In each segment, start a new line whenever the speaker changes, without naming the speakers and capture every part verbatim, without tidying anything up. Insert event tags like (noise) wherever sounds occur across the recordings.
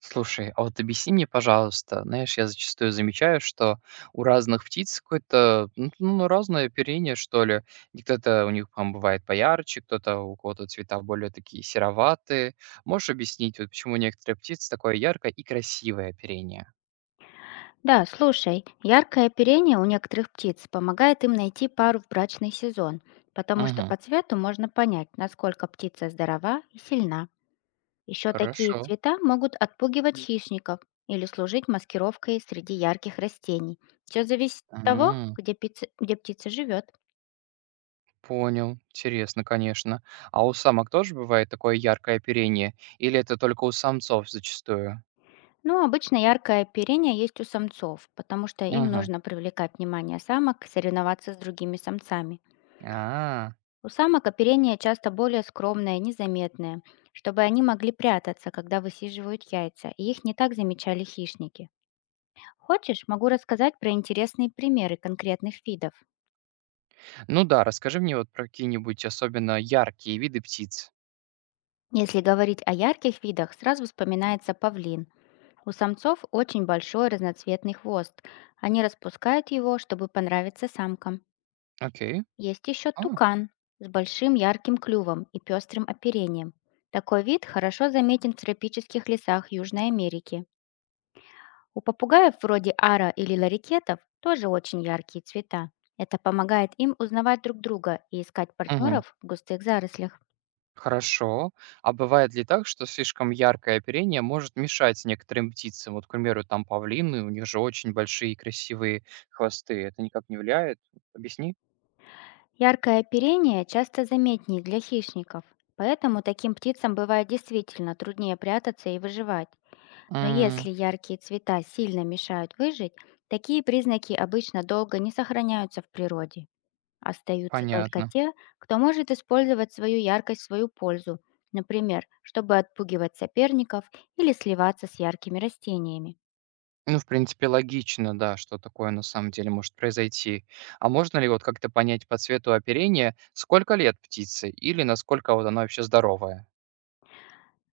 Слушай, а вот объясни мне, пожалуйста, знаешь, я зачастую замечаю, что у разных птиц какое-то, ну, ну, разное оперение, что ли. И кто-то у них там бывает поярче, кто-то у кого-то цвета более такие сероватые. Можешь объяснить, вот почему у некоторых птиц такое яркое и красивое оперение?
Да, слушай, яркое оперение у некоторых птиц помогает им найти пару в брачный сезон, потому что
Угу,
по цвету можно понять, насколько птица здорова и сильна. Еще такие
хорошо.
цвета могут отпугивать хищников или служить маскировкой среди ярких растений. Все зависит от того,
М,
где птица, где птица живет.
Понял. Интересно, конечно. А у самок тоже бывает такое яркое оперение? Или это только у самцов зачастую?
Но обычно яркое оперение есть у самцов, потому что им
Угу.
нужно привлекать внимание самок, соревноваться с другими самцами.
А,
У самок оперение часто более скромное и незаметное, чтобы они могли прятаться, когда высиживают яйца, и их не так замечали хищники. Хочешь, могу рассказать про интересные примеры конкретных видов.
Ну да, расскажи мне вот про какие-нибудь особенно яркие виды птиц.
Если говорить о ярких видах, сразу вспоминается павлин. У самцов очень большой разноцветный хвост. Они распускают его, чтобы понравиться самкам.
Окей.
Есть еще
А,
тукан с большим ярким клювом и пестрым оперением. Такой вид хорошо заметен в тропических лесах Южной Америки. У попугаев вроде ара или ларикетов тоже очень яркие цвета. Это помогает им узнавать друг друга и искать
мгм.
партнеров в густых зарослях.
Хорошо. А бывает ли так, что слишком яркое оперение может мешать некоторым птицам? Вот, к примеру, там павлины, у них же очень большие и красивые хвосты. Это никак не влияет? Объясни.
Яркое оперение часто заметнее для хищников, поэтому таким птицам бывает действительно труднее прятаться и выживать. Но
М,
если яркие цвета сильно мешают выжить, такие признаки обычно долго не сохраняются в природе. Остаются только
понятно.
те, кто может использовать свою яркость в свою пользу, например, чтобы отпугивать соперников или сливаться с яркими растениями.
Ну, в принципе, логично, да, что такое на самом деле может произойти. А можно ли вот как-то понять по цвету оперения, сколько лет птице или насколько вот она вообще здоровая?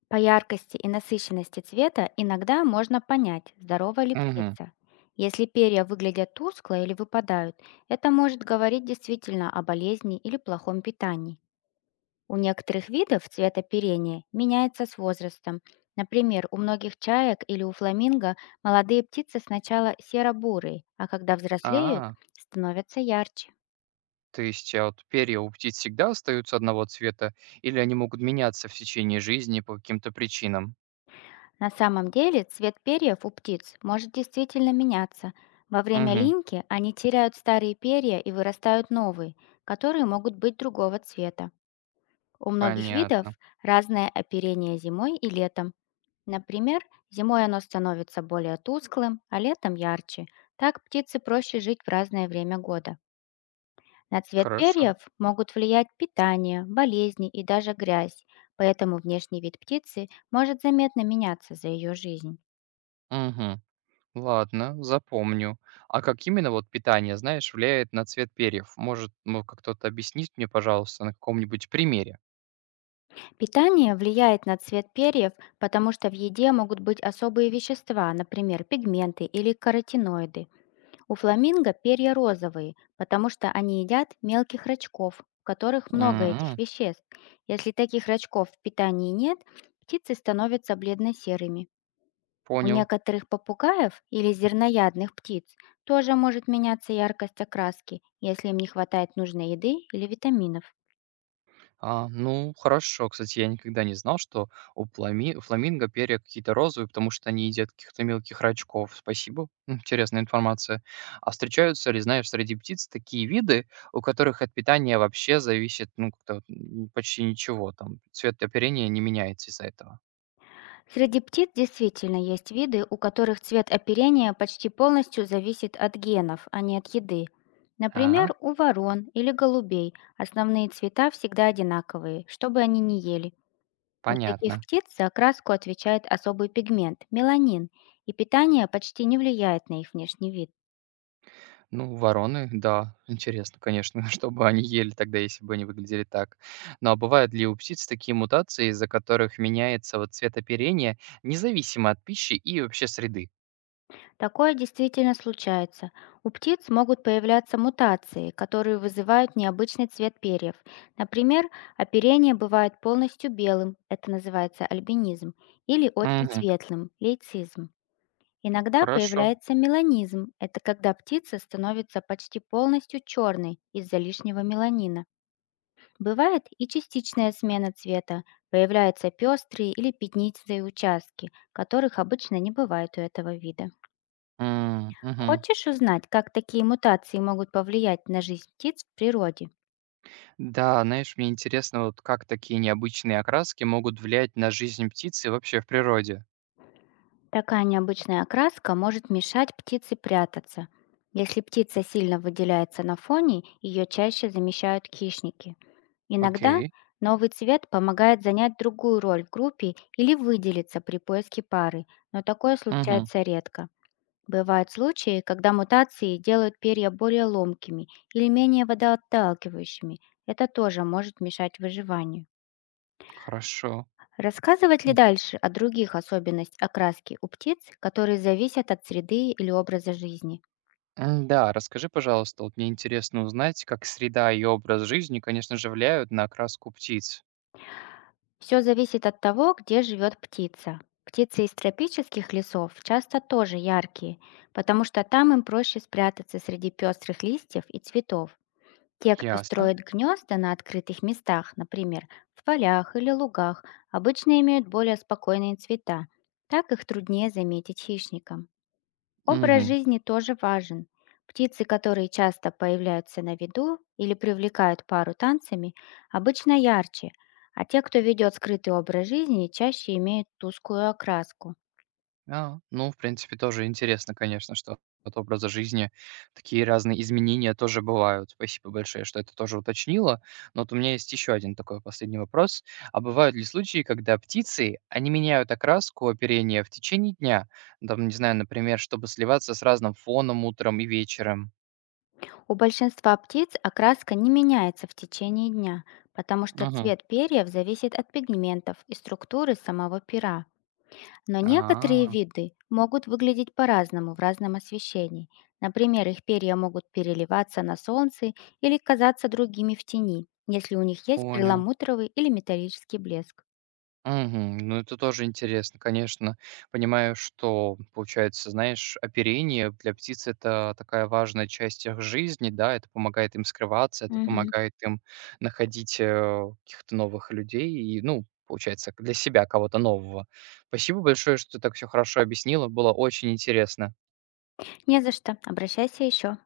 По яркости и насыщенности цвета иногда можно понять, здорова ли
Угу.
птица. Если перья выглядят тускло или выпадают, это может говорить действительно о болезни или плохом питании. У некоторых видов цвет оперения меняется с возрастом. Например, у многих чаек или у фламинго молодые птицы сначала серо-бурые, а когда взрослеют,
А,
становятся ярче.
То есть, а вот перья у птиц всегда остаются одного цвета, или они могут меняться в течение жизни по каким-то причинам?
На самом деле цвет перьев у птиц может действительно меняться. Во время
Мгм.
линьки они теряют старые перья и вырастают новые, которые могут быть другого цвета. У многих видов
Понятно.
разное оперение зимой и летом. Например, зимой оно становится более тусклым, а летом ярче. Так птице проще жить в разное время года. На цвет
Хорошо.
перьев могут влиять питание, болезни и даже грязь, поэтому внешний вид птицы может заметно меняться за ее жизнь.
Мгм. Ладно, запомню. А как именно вот питание, знаешь, влияет на цвет перьев? Может, ну, как кто-то объяснить мне, пожалуйста, на каком-нибудь примере?
Питание влияет на цвет перьев, потому что в еде могут быть особые вещества, например, пигменты или каротиноиды. У фламинго перья розовые, потому что они едят мелких рачков, в которых много этих
М,
веществ. Если таких рачков в питании нет, птицы становятся бледно-серыми. У
Понял.
некоторых попугаев или зерноядных птиц тоже может меняться яркость окраски, если им не хватает нужной еды или витаминов.
А, ну, хорошо. Кстати, я никогда не знал, что у плами у фламинго перья какие-то розовые, потому что они едят каких-то мелких рачков. Спасибо, М, интересная информация. А встречаются ли, знаешь, среди птиц такие виды, у которых от питания вообще зависит, ну, как-то вот, м, почти ничего, там цвет оперения не меняется из-за этого?
Среди птиц действительно есть виды, у которых цвет оперения почти полностью зависит от генов, а не от еды. Например,
А,
у ворон или голубей основные цвета всегда одинаковые, что бы они ни ели. У таких
понятно.
птиц за окраску отвечает особый пигмент– меланин, и питание почти не влияет на их внешний вид.
Ну, вороны, да, интересно, конечно, (laughs) что бы они ели тогда, если бы они выглядели так. Ну, а бывают ли у птиц такие мутации, из-за которых меняется вот цвет оперения, независимо от пищи и вообще среды?
Такое действительно случается. У птиц могут появляться мутации, которые вызывают необычный цвет перьев. Например, оперение бывает полностью белым, это называется альбинизм, или очень
Мгм.
светлым, лейцизм. Иногда
Хорошо.
появляется меланизм, это когда птица становится почти полностью черной из-за лишнего меланина. Бывает и частичная смена цвета, появляются пестрые или пятнистые участки, которых обычно не бывает у этого вида.
М, мгм.
Хочешь узнать, как такие мутации могут повлиять на жизнь птиц в природе?
Да, знаешь, мне интересно, вот как такие необычные окраски могут влиять на жизнь птицы вообще в природе.
Такая необычная окраска может мешать птице прятаться. Если птица сильно выделяется на фоне, ее чаще замещают хищники. Иногда
Окей.
новый цвет помогает занять другую роль в группе или выделиться при поиске пары, но такое
Мгм.
случается редко. Бывают случаи, когда мутации делают перья более ломкими или менее водоотталкивающими. Это тоже может мешать выживанию.
Хорошо.
Рассказывать ли
М,
дальше о других особенностях окраски у птиц, которые зависят от среды или образа жизни?
м, Да, расскажи, пожалуйста, вот мне интересно узнать, как среда и образ жизни, конечно же, влияют на окраску птиц.
Все зависит от того, где живет птица. Птицы из тропических лесов часто тоже яркие, потому что там им проще спрятаться среди пестрых листьев и цветов. Те, кто
Ясно.
строит гнезда на открытых местах, например, в полях или лугах, обычно имеют более спокойные цвета. Так их труднее заметить хищникам. Образ
Мгм.
жизни тоже важен. Птицы, которые часто появляются на виду или привлекают пару танцами, обычно ярче, а те, кто ведет скрытый образ жизни, чаще имеют тусклую окраску.
А, ну, в принципе, тоже интересно, конечно, что от образа жизни такие разные изменения тоже бывают. Спасибо большое, что это тоже уточнила. Но вот у меня есть еще один такой последний вопрос. А бывают ли случаи, когда птицы, они меняют окраску оперения в течение дня? Там, не знаю, например, чтобы сливаться с разным фоном утром и вечером.
У большинства птиц окраска не меняется в течение дня, потому что
Угу.
цвет перьев зависит от пигментов и структуры самого пера. Но некоторые
А,
виды могут выглядеть по-разному в разном освещении. Например, их перья могут переливаться на солнце или казаться другими в тени, если у них есть
понял.
перламутровый или металлический блеск.
Мгм. Ну, это тоже интересно, конечно. Понимаю, что, получается, знаешь, оперение для птиц- это такая важная часть их жизни, да, это помогает им скрываться, это
Мгм.
помогает им находить, э, каких-то новых людей и, ну, получается, для себя кого-то нового. Спасибо большое, что ты так все хорошо объяснила, было очень интересно.
Не за что, обращайся еще.